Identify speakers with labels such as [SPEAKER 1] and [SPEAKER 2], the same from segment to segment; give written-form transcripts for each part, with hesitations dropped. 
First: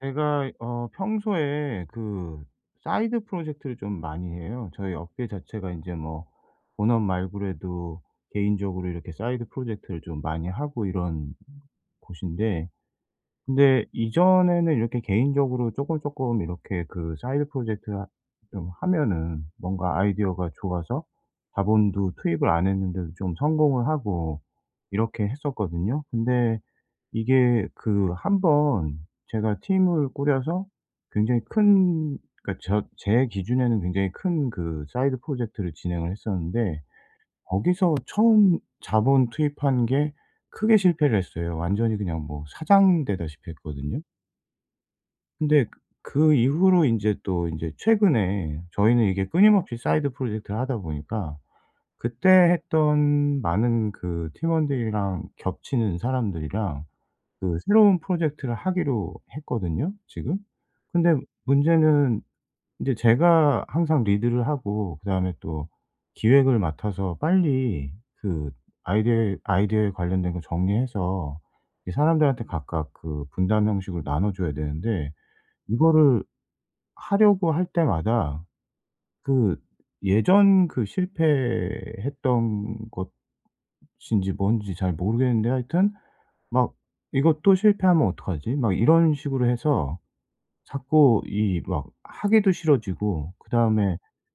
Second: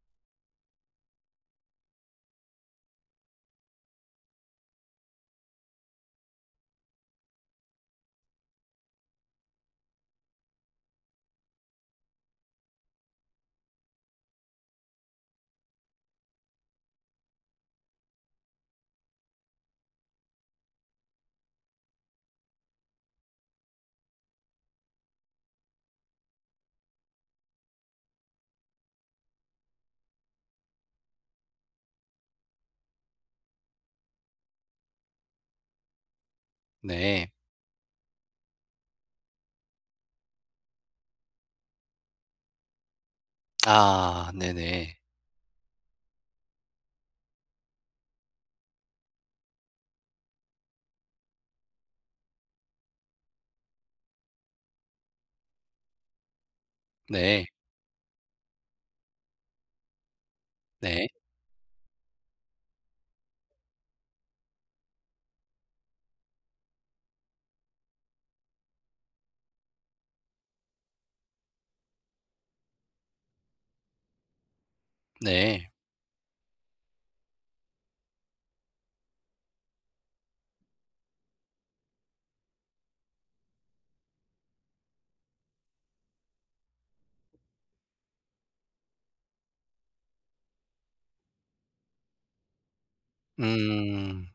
[SPEAKER 1] 제가 평소에 사이드 프로젝트를 좀 많이 해요. 저희 업계 자체가 이제 본업 말고라도 개인적으로 이렇게 사이드 프로젝트를 좀 많이 하고 이런 곳인데, 근데 이전에는 이렇게 개인적으로 조금 이렇게 사이드 프로젝트 하 좀 하면은 뭔가 아이디어가 좋아서 자본도 투입을 안 했는데도 좀 성공을 하고 이렇게 했었거든요. 근데 이게 한번 제가 팀을 꾸려서 굉장히 큰, 그러니까 제 기준에는 굉장히 큰 그 사이드 프로젝트를 진행을 했었는데,
[SPEAKER 2] 네.
[SPEAKER 1] 거기서 처음 자본 투입한 게 크게 실패를 했어요. 완전히 그냥 사장되다시피 했거든요.
[SPEAKER 2] 아, 네네.
[SPEAKER 1] 근데 그 이후로 인제 또 인제 최근에 저희는 이게 끊임없이 사이드 프로젝트를 하다 보니까 그때 했던 많은 그 팀원들이랑 겹치는 사람들이랑
[SPEAKER 2] 네.
[SPEAKER 1] 그 새로운 프로젝트를 하기로 했거든요 지금.
[SPEAKER 2] 네.
[SPEAKER 1] 근데 문제는 인제 제가 항상 리드를 하고 그다음에 또 기획을 맡아서 빨리 그 아이디어에 관련된 거 정리해서 이 사람들한테 각각 그 분담 형식으로 나눠 줘야 되는데,
[SPEAKER 2] 네.
[SPEAKER 1] 이거를 하려고 할 때마다 그 예전 그 실패했던 것인지 뭔지 잘 모르겠는데, 하여튼 막 '이거 또 실패하면 어떡하지?' 막 이런 식으로 해서 자꾸 이 막 하기도 싫어지고, 그다음에
[SPEAKER 2] 음.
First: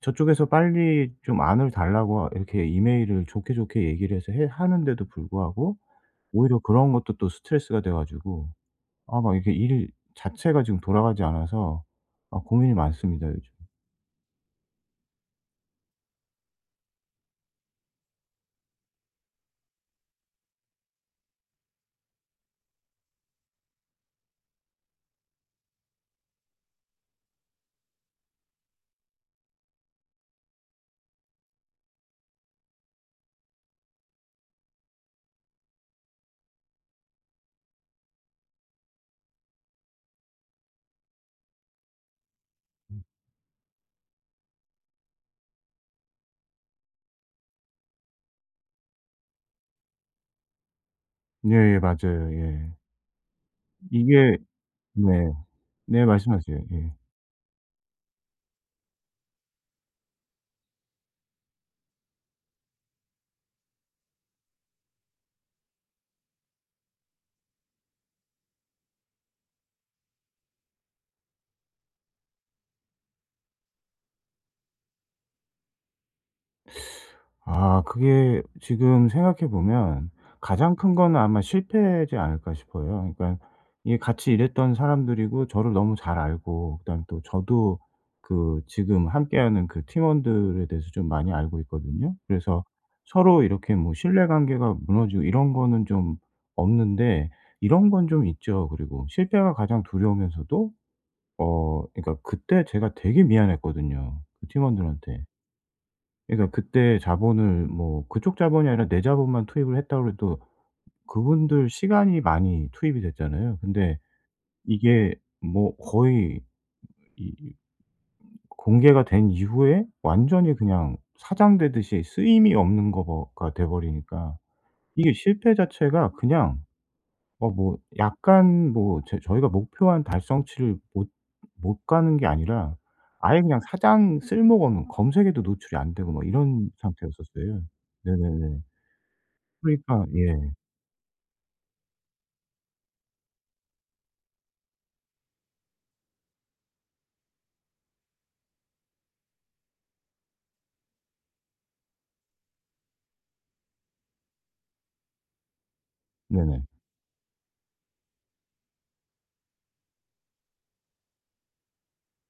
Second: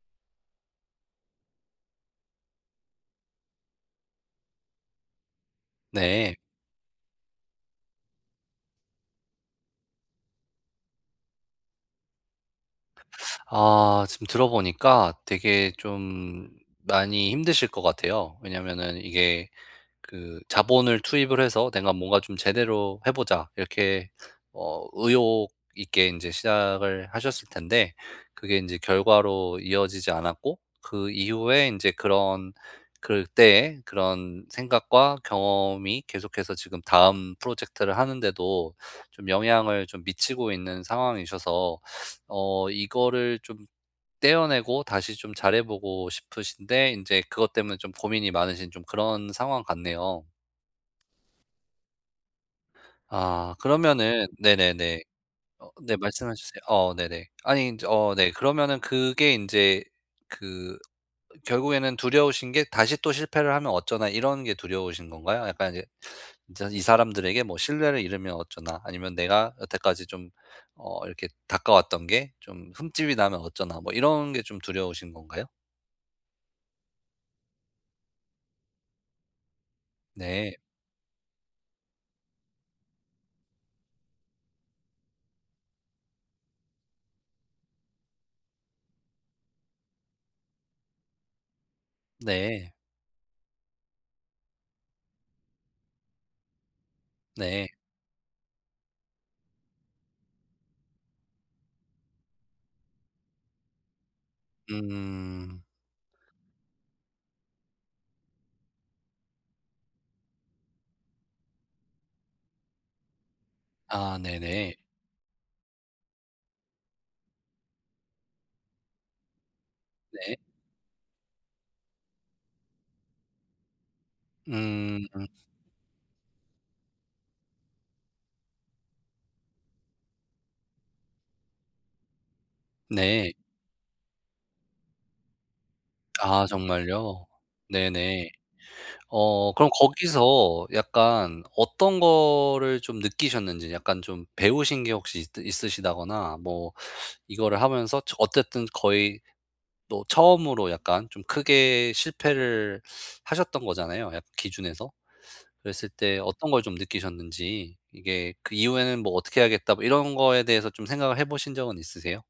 [SPEAKER 1] 저쪽에서 빨리 좀 안을 달라고 이렇게 이메일을 좋게 좋게 얘기를 해서 해 하는데도 불구하고
[SPEAKER 2] 네.
[SPEAKER 1] 오히려 그런 것도 또 스트레스가 돼 가지고, 아 막 이게 일 자체가 지금 돌아가지 않아서 아 고민이 많습니다 요즘.
[SPEAKER 2] 아, 지금 들어 보니까 되게 좀 많이 힘드실 것 같아요. 왜냐면은 이게 그 자본을 투입을 해서 '내가 뭔가 좀 제대로 해 보자.' 이렇게 의욕 있게 이제 시작을 하셨을 텐데, 그게 이제 결과로 이어지지 않았고, 그 이후에 이제 그런 그때의 그런 생각과 경험이 계속해서 지금 다음 프로젝트를 하는데도 좀 영향을 좀 미치고 있는 상황이셔서, 이거를 좀 떼어내고 다시 좀 잘해보고 싶으신데 인제 그것 때문에 좀 고민이 많으신, 좀 그런 상황 같네요.
[SPEAKER 1] 예예. 맞아요. 예.
[SPEAKER 2] 아, 그러면은
[SPEAKER 1] 이게
[SPEAKER 2] 네네네.
[SPEAKER 1] 네.
[SPEAKER 2] 네,
[SPEAKER 1] 네
[SPEAKER 2] 말씀해
[SPEAKER 1] 말씀하세요.
[SPEAKER 2] 주세요.
[SPEAKER 1] 예.
[SPEAKER 2] 네네. 아니 인제 네, 그러면은 그게 인제 그 결국에는 두려우신 게 '다시 또 실패를 하면 어쩌나.' 이런 게 두려우신 건가요? 약간 이제 진짜 '이 사람들에게 뭐 신뢰를 잃으면 어쩌나.' 아니면 '내가 여태까지 좀 이렇게 닦아왔던 게 좀 흠집이 나면 어쩌나.' 뭐 이런 게 좀 두려우신 건가요?
[SPEAKER 1] 아 그게 지금 생각해 보면
[SPEAKER 2] 네.
[SPEAKER 1] 가장 큰 건 아마 실패지 않을까 싶어요. 그러니까 이게 같이 일했던 사람들이고, 저를 너무 잘 알고, 그다음에 또 저도 지금 함께하는 그 팀원들에 대해서 좀 많이 알고 있거든요. 그래서
[SPEAKER 2] 네.
[SPEAKER 1] 서로 이렇게 뭐 신뢰관계가 무너지고 이런 거는 좀 없는데,
[SPEAKER 2] 네.
[SPEAKER 1] 이런 건 좀 있죠. 그리고 실패가 가장 두려우면서도, 그러니까 그때 제가 되게 미안했거든요, 그 팀원들한테.
[SPEAKER 2] 음.
[SPEAKER 1] 그러니까 그때 자본을 뭐 그쪽 자본이 아니라 내 자본만 투입을 했다고 해도 그분들 시간이 많이 투입이 됐잖아요. 근데
[SPEAKER 2] 아, 네네.
[SPEAKER 1] 이게 뭐 거의 이 공개가 된 이후에
[SPEAKER 2] 네.
[SPEAKER 1] 완전히 그냥 사장되듯이 쓰임이 없는 거가 돼 버리니까,
[SPEAKER 2] 음.
[SPEAKER 1] 이게 실패 자체가 그냥 뭐 약간 뭐 제 저희가 목표한 달성치를 못 가는 게 아니라
[SPEAKER 2] 네.
[SPEAKER 1] 아예 그냥 사장 쓸모가 없는, 검색에도 노출이 안 되고 막
[SPEAKER 2] 아,
[SPEAKER 1] 이런
[SPEAKER 2] 정말요?
[SPEAKER 1] 상태였었어요.
[SPEAKER 2] 네네.
[SPEAKER 1] 네네네.
[SPEAKER 2] 그럼
[SPEAKER 1] 그러니까 예.
[SPEAKER 2] 거기서 약간 어떤 거를 좀 느끼셨는지, 약간 좀 배우신 게 혹시 있 있으시다거나 뭐, 이거를 하면서 저 어쨌든 거의 또 처음으로 약간 좀 크게 실패를 하셨던 거잖아요, 약간 기준에서. 그랬을 때 어떤 걸
[SPEAKER 1] 네네.
[SPEAKER 2] 좀 느끼셨는지, 이게 '그 이후에는 뭐 어떻게 해야겠다.' 뭐 이런 거에 대해서 좀 생각을 해 보신 적은 있으세요?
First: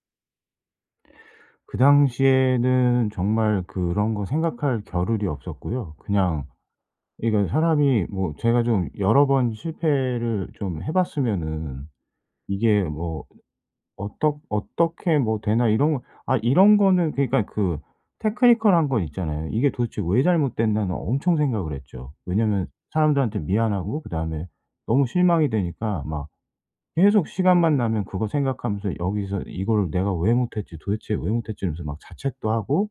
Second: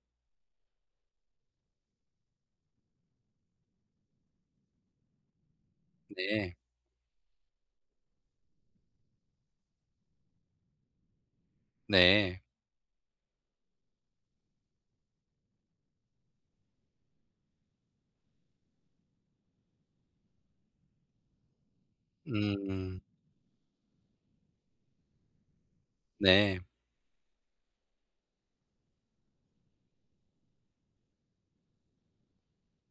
[SPEAKER 1] 그 당시에는 정말 그런 거 생각할 겨를이 없었고요. 그냥
[SPEAKER 2] 네.
[SPEAKER 1] 이게 사람이 뭐 제가 좀 여러 번 실패를 좀 해 봤으면은
[SPEAKER 2] 네.
[SPEAKER 1] 이게 뭐 '어떻게 뭐 되나.' 이런 거 아 이런 거는 그러니까 테크니컬한 건 있잖아요. '이게 도대체 왜 잘못됐나.'는 엄청 생각을 했죠. 왜냐면
[SPEAKER 2] 음.
[SPEAKER 1] 사람들한테 미안하고 그다음에 너무 실망이 되니까 막
[SPEAKER 2] 네.
[SPEAKER 1] 계속 시간만 나면 그거 생각하면서 '여기서 이걸 내가 왜 못했지? 도대체 왜 못했지?' 이러면서 막 자책도 하고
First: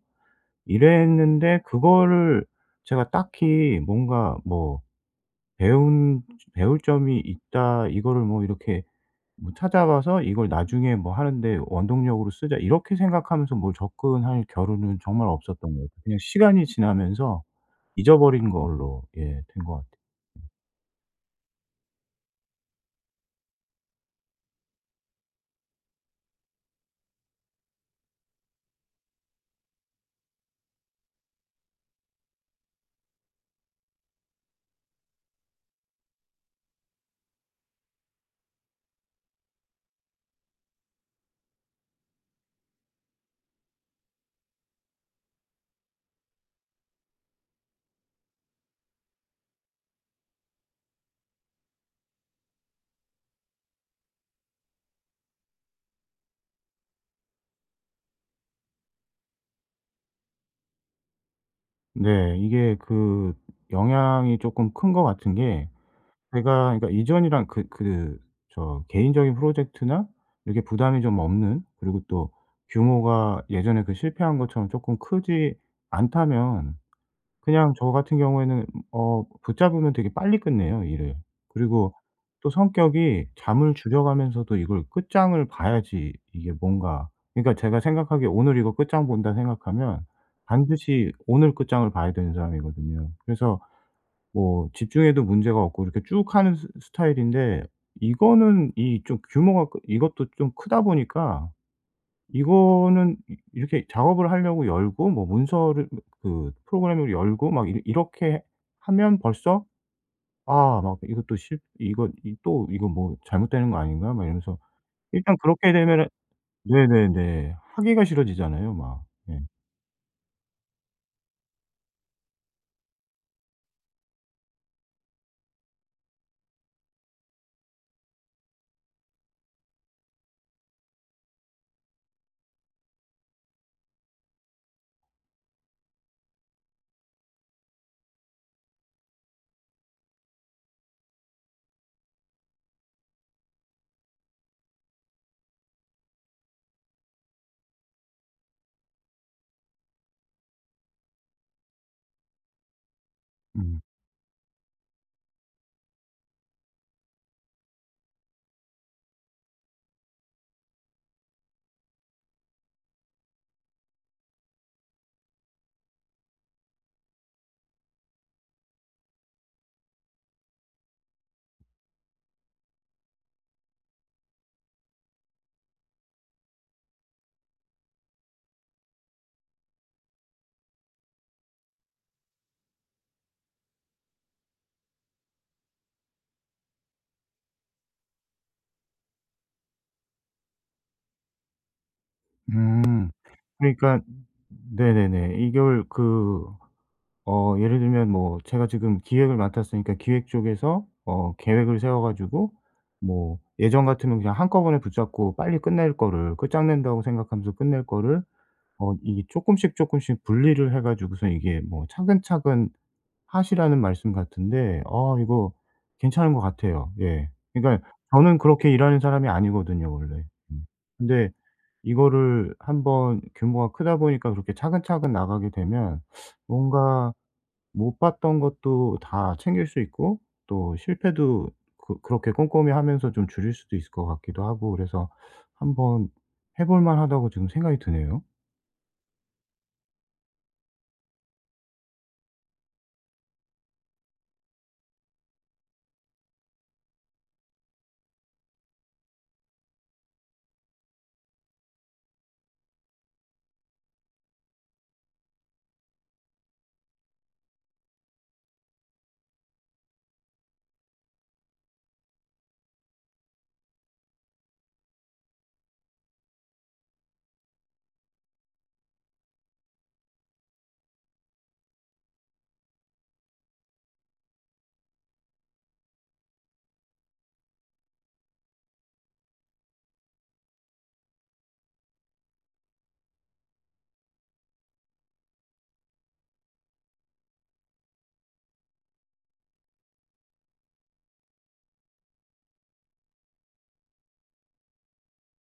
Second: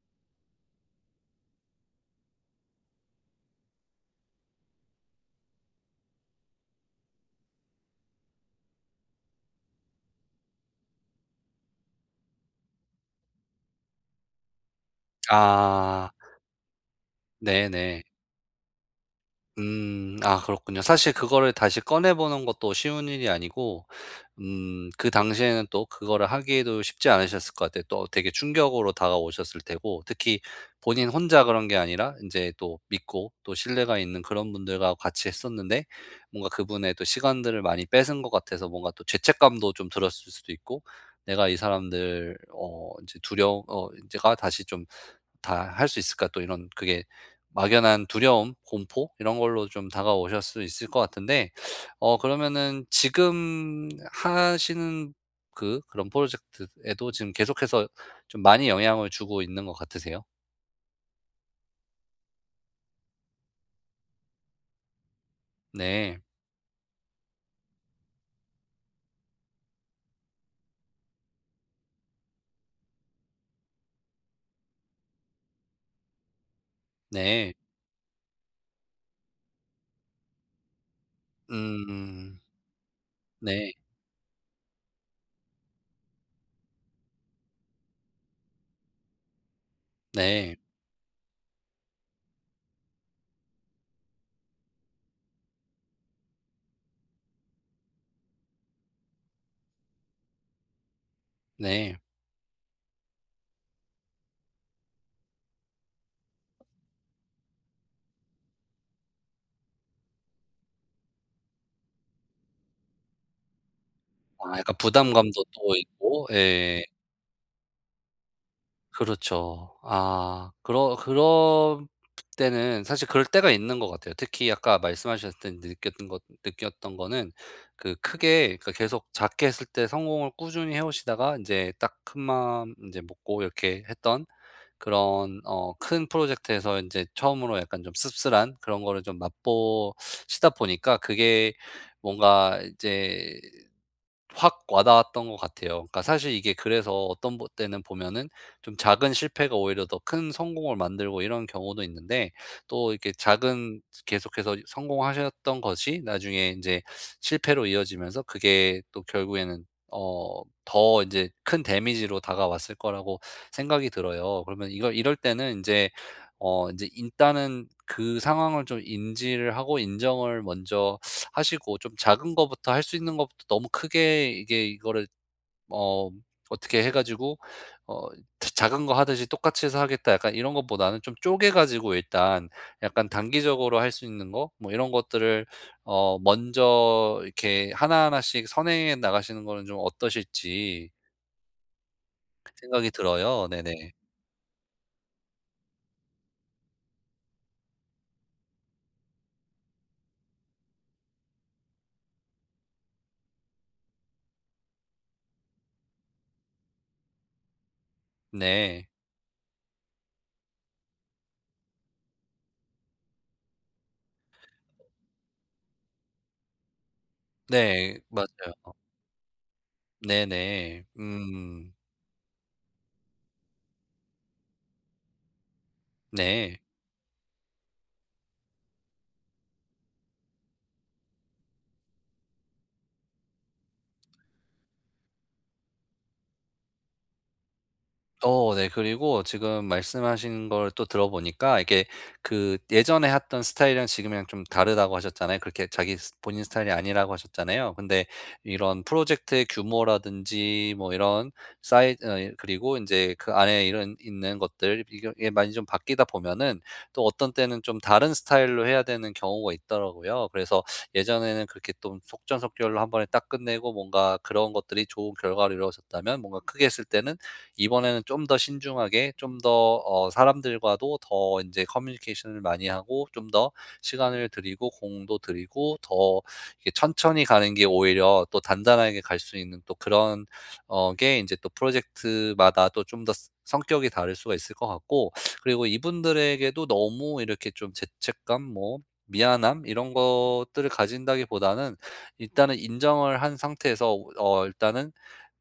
[SPEAKER 1] 이랬는데, 그거를 제가 딱히 뭔가 뭐 배운 배울 점이 있다 이거를 뭐 이렇게 뭐 찾아봐서 '이걸 나중에 뭐 하는데 원동력으로 쓰자.' 이렇게 생각하면서 뭘 접근할 겨루는 정말 없었던 것 같아요.
[SPEAKER 2] 아.
[SPEAKER 1] 그냥 시간이 지나면서
[SPEAKER 2] 네네.
[SPEAKER 1] 잊어버린 걸로 예 된 것 같아요.
[SPEAKER 2] 음. 아, 그렇군요. 사실 그거를 다시 꺼내 보는 것도 쉬운 일이 아니고 그 당시에는 또 그거를 하기에도 쉽지 않으셨을 것 같아요. 또 되게 충격으로 다가오셨을 테고, 특히 본인 혼자 그런 게 아니라 이제 또 믿고 또 신뢰가 있는 그런 분들과 같이 했었는데 뭔가 그분의 또 시간들을 많이 뺏은 것 같아서 뭔가 또 죄책감도 좀 들었을 수도 있고, '내가 이 사람들 이제 두려워, 이제가 다시 좀 다 할 수 있을까?' 또 이런, 그게 막연한 두려움, 공포, 이런 걸로 좀 다가오실 수 있을 것 같은데, 그러면은 지금 하시는 그런 프로젝트에도 지금 계속해서 좀 많이 영향을 주고 있는 것 같으세요?
[SPEAKER 1] 네. 이게 그 영향이 조금 큰 것 같은 게,
[SPEAKER 2] 네.
[SPEAKER 1] 제가 그러니까 이전이랑 저 개인적인 프로젝트나 이렇게 부담이 좀 없는, 그리고 또 규모가 예전에 그 실패한 것처럼 쪼끔 크지 않다면
[SPEAKER 2] 네.
[SPEAKER 1] 그냥 저 같은 경우에는 붙잡으면 되게 빨리 끝내요, 일을. 그리고
[SPEAKER 2] 음.
[SPEAKER 1] 또 성격이
[SPEAKER 2] 네.
[SPEAKER 1] 잠을 줄여 가면서도 이걸 끝장을 봐야지, 이게 뭔가 그러니까 제가 생각하기에 '오늘 이거 끝장 본다.' 생각하면
[SPEAKER 2] 네.
[SPEAKER 1] 반드시 오늘 끝장을 봐야 되는 사람이거든요. 그래서 뭐 집중해도 문제가 없고 이렇게 쭉 하는 스 스타일인데, 이거는 이 좀 규모가 크 이것도 좀 크다 보니까
[SPEAKER 2] 네.
[SPEAKER 1] 이거는 이 이렇게 작업을 하려고 열고 뭐 문서를 그 프로그램을 열고 막 이 이렇게 하면 벌써 '아 막 이것도 실 이거 이 또 이거 뭐 잘못되는 거 아닌가?' 막
[SPEAKER 2] 아,
[SPEAKER 1] 이러면서,
[SPEAKER 2] 약간
[SPEAKER 1] 일단
[SPEAKER 2] 부담감도
[SPEAKER 1] 그렇게
[SPEAKER 2] 또
[SPEAKER 1] 되면은
[SPEAKER 2] 있고, 예.
[SPEAKER 1] 네네네. 하기가 싫어지잖아요 막. 예.
[SPEAKER 2] 그렇죠. 아, 그러 그럴 때는 사실 그럴 때가 있는 것 같아요. 특히 아까 말씀하셨을 때 느꼈던 거는 그 크게, 그러니까 계속 작게 했을 때 성공을 꾸준히 해 오시다가 이제 딱 큰 마음 이제 먹고 이렇게 했던 그런, 큰 프로젝트에서 이제 처음으로 약간 좀 씁쓸한 그런 거를 좀 맛보시다 보니까 그게 뭔가 이제 확 와닿았던 것 같아요. 그러니까 사실 이게 그래서 어떤 보 때는 보면은 좀 작은 실패가 오히려 더 큰 성공을 만들고 이런 경우도 있는데, 또 이렇게 작은,
[SPEAKER 1] 음.
[SPEAKER 2] 계속해서 성공하셨던 것이 나중에 이제 실패로 이어지면서 그게 또 결국에는 더 이제 큰 데미지로 다가왔을 거라고 생각이 들어요. 그러면 이걸 이럴 때는 이제 이제 일단은 그 상황을 좀 인지를 하고 인정을 먼저 하시고, 좀 작은 거부터 할 수 있는 것부터, 너무 크게 이게 이거를 어 어떻게 해 가지고, 어 자 작은 거 하듯이 똑같이 해서 하겠다 약간 이런 것보다는, 좀 쪼개 가지고 일단 약간 단기적으로 할 수 있는 거 뭐 이런 것들을 먼저 이렇게 하나하나씩 선행해 나가시는 거는 좀 어떠실지 생각이
[SPEAKER 1] 음.
[SPEAKER 2] 들어요. 네네.
[SPEAKER 1] 그러니까 네네네. 이걸 예를 들면 뭐 제가 지금 기획을 맡았으니까 기획 쪽에서 어 계획을 세워 가지고 뭐 예전 같으면 그냥 한꺼번에 붙잡고 빨리 끝낼 거를 끝장낸다고 생각하면서 끝낼 거를
[SPEAKER 2] 네.
[SPEAKER 1] 이게 쪼씩조금씩 분리를 해 가지고서 이게 뭐 차근차근 하시라는 말씀 같은데, 아 이거 괜찮은 것 같아요. 예. 그러니까
[SPEAKER 2] 네.
[SPEAKER 1] 저는 그렇게
[SPEAKER 2] 맞아요.
[SPEAKER 1] 일하는 사람이 아니거든요 원래. 음.
[SPEAKER 2] 네네.
[SPEAKER 1] 근데
[SPEAKER 2] 음.
[SPEAKER 1] 이거를 한번 규모가 크다 보니까 그렇게 차근차근 나가게 되면
[SPEAKER 2] 네.
[SPEAKER 1] 뭔가 못 봤던 것도 다 챙길 수 있고 또 실패도 그렇게 꼼꼼히 하면서 좀 줄일 수도 있을 것 같기도 하고, 그래서 한번 해볼 만하다고 지금 생각이 드네요.
[SPEAKER 2] 네. 그리고 지금 말씀하신 걸 또 들어보니까 이게 그 예전에 했던 스타일이랑 지금이랑 좀 다르다고 하셨잖아요. 그렇게 자기 스 본인 스타일이 아니라고 하셨잖아요. 근데 이런 프로젝트의 규모라든지 뭐 이런 사이 어 그리고 이제 그 안에 이런 있는 것들, 이게 많이 좀 바뀌다 보면은 또 어떤 때는 좀 다른 스타일로 해야 되는 경우가 있더라고요. 그래서 예전에는 그렇게 좀 속전속결로 한 번에 딱 끝내고 뭔가 그런 것들이 좋은 결과로 이루어졌다면, 뭔가 크게 했을 때는 이번에는 좀 더 신중하게, 좀 더 사람들과도 더 이제 커뮤니케이션을 많이 하고, 좀 더 시간을 드리고 공도 드리고, 더 이렇게 천천히 가는 게 오히려 또 단단하게 갈 수 있는, 또 그런 어 게 이제 또 프로젝트마다 또 좀 더 성격이 다를 수가 있을 것 같고, 그리고 이분들에게도 너무 이렇게 좀 죄책감, 뭐 미안함, 이런 것들을 가진다기보다는 일단은 인정을 한 상태에서, 일단은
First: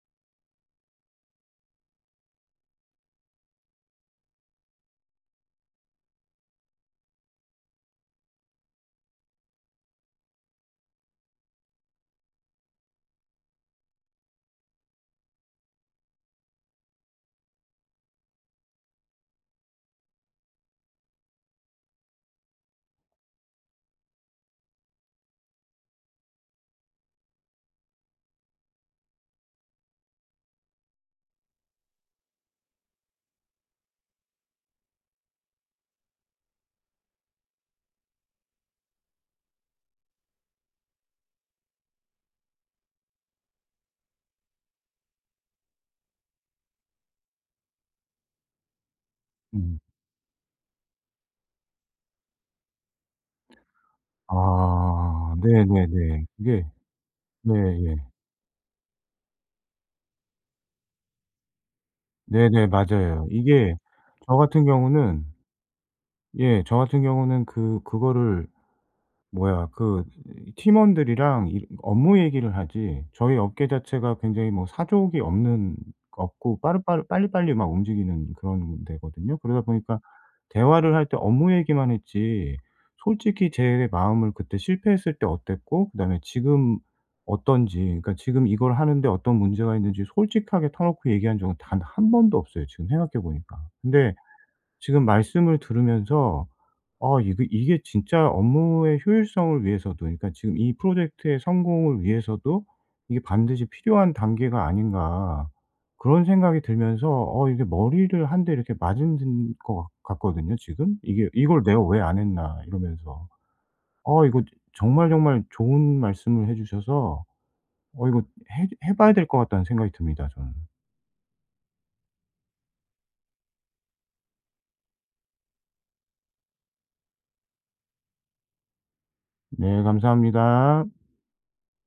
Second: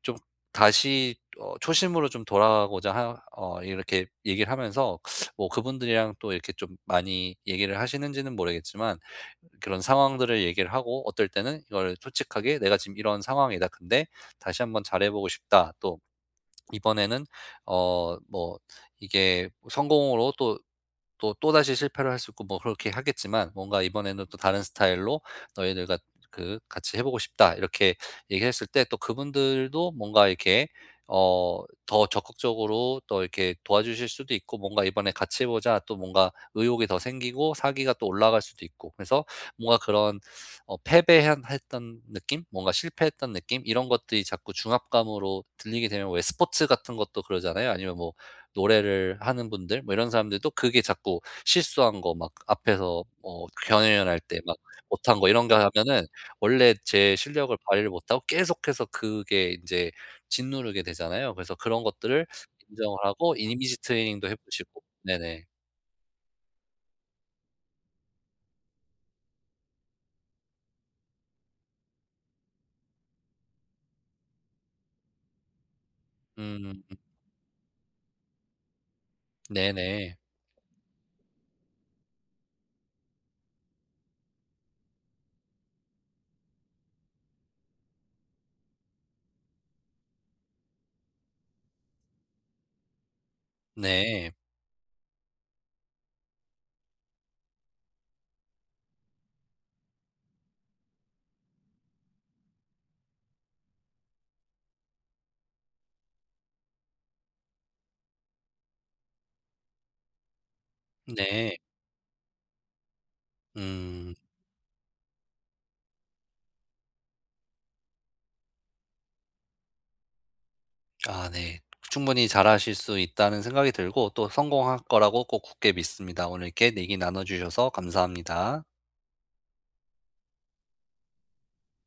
[SPEAKER 2] 좀 다시 초심으로 좀 돌아가고자, 하 어 이렇게 얘기를 하면서, 뭐 그분들이랑 또 이렇게 좀 많이 얘기를 하시는지는 모르겠지만, 그런 상황들을 얘기를 하고, 어떨 때는 이걸 솔직하게 "내가 지금 이런 상황이다. 근데 다시 한번 잘해 보고 싶다." 또 이번에는 뭐 이게 성공으로 또, 또 또다시 실패를 할 수 있고 뭐 그렇게 하겠지만, 뭔가 이번에는 또 다른 스타일로 "너희들과 그 같이 해 보고 싶다." 이렇게 얘기했을 때, 또 그분들도 뭔가 이렇게 더 적극적으로 또 이렇게 도와주실 수도 있고, 뭔가 "이번에 같이 해 보자." 또 뭔가 의욕이 더 생기고 사기가 또 올라갈 수도 있고. 그래서 뭔가 그런 패배한, 했던 느낌? 뭔가 실패했던 느낌? 이런 것들이 자꾸 중압감으로 들리게 되면, 왜 스포츠 같은 것도 그러잖아요. 아니면 뭐 노래를 하는
[SPEAKER 1] 음.
[SPEAKER 2] 분들, 뭐 이런 사람들도 그게 자꾸 실수한 거 막 앞에서 경연할 때 막 못한 거
[SPEAKER 1] 아
[SPEAKER 2] 이런 거 하면은
[SPEAKER 1] 네네네. 이게
[SPEAKER 2] 원래 제 실력을 발휘를
[SPEAKER 1] 네예.
[SPEAKER 2] 못하고 계속해서 그게 이제 짓누르게 되잖아요. 그래서 그런 것들을
[SPEAKER 1] 네네
[SPEAKER 2] 인정을
[SPEAKER 1] 맞아요.
[SPEAKER 2] 하고
[SPEAKER 1] 이게
[SPEAKER 2] 이미지 트레이닝도 해
[SPEAKER 1] 저 같은
[SPEAKER 2] 보시고.
[SPEAKER 1] 경우는
[SPEAKER 2] 네네.
[SPEAKER 1] 예 저 같은 경우는 그 그거를 뭐야 팀원들이랑 일 업무 얘기를 하지, 저희 업계 자체가 굉장히 뭐 사족이 없는 없고
[SPEAKER 2] 음.
[SPEAKER 1] 빠르빠르 빨리빨리 막 움직이는 그런 데거든요. 그러다 보니까
[SPEAKER 2] 네네.
[SPEAKER 1] 대화를 할 때 업무 얘기만 했지 솔직히 제 마음을, 그때 실패했을 때 어땠고 그다음에 지금 어떤지, 그러니까 지금 이걸 하는데 어떤 문제가 있는지 솔직하게 터놓고 얘기한 적은 단 한 번도 없어요 지금 생각해 보니까. 근데
[SPEAKER 2] 네.
[SPEAKER 1] 지금 말씀을 들으면서 아이 이게 진짜 업무의 효율성을 위해서도, 그러니까 지금 이 프로젝트의 성공을 위해서도 이게 반드시 필요한 단계가 아닌가 그런 생각이 들면서, 이게 머리를 한 대 이렇게 맞은 것 같 같거든요 지금. 이게
[SPEAKER 2] 네.
[SPEAKER 1] '이걸 내가 왜 안 했나.' 이러면서.
[SPEAKER 2] 음.
[SPEAKER 1] 어 이거 정말, 정말 좋은 말씀을 해 주셔서 어 이거 해 봐야 될 것 같다는 생각이 듭니다 저는.
[SPEAKER 2] 아, 네. 충분히 잘하실 수 있다는 생각이 들고 또 성공할 거라고 꼭 굳게 믿습니다. 오늘 이렇게 얘기 나눠 주셔서 감사합니다.
[SPEAKER 1] 네 감사합니다.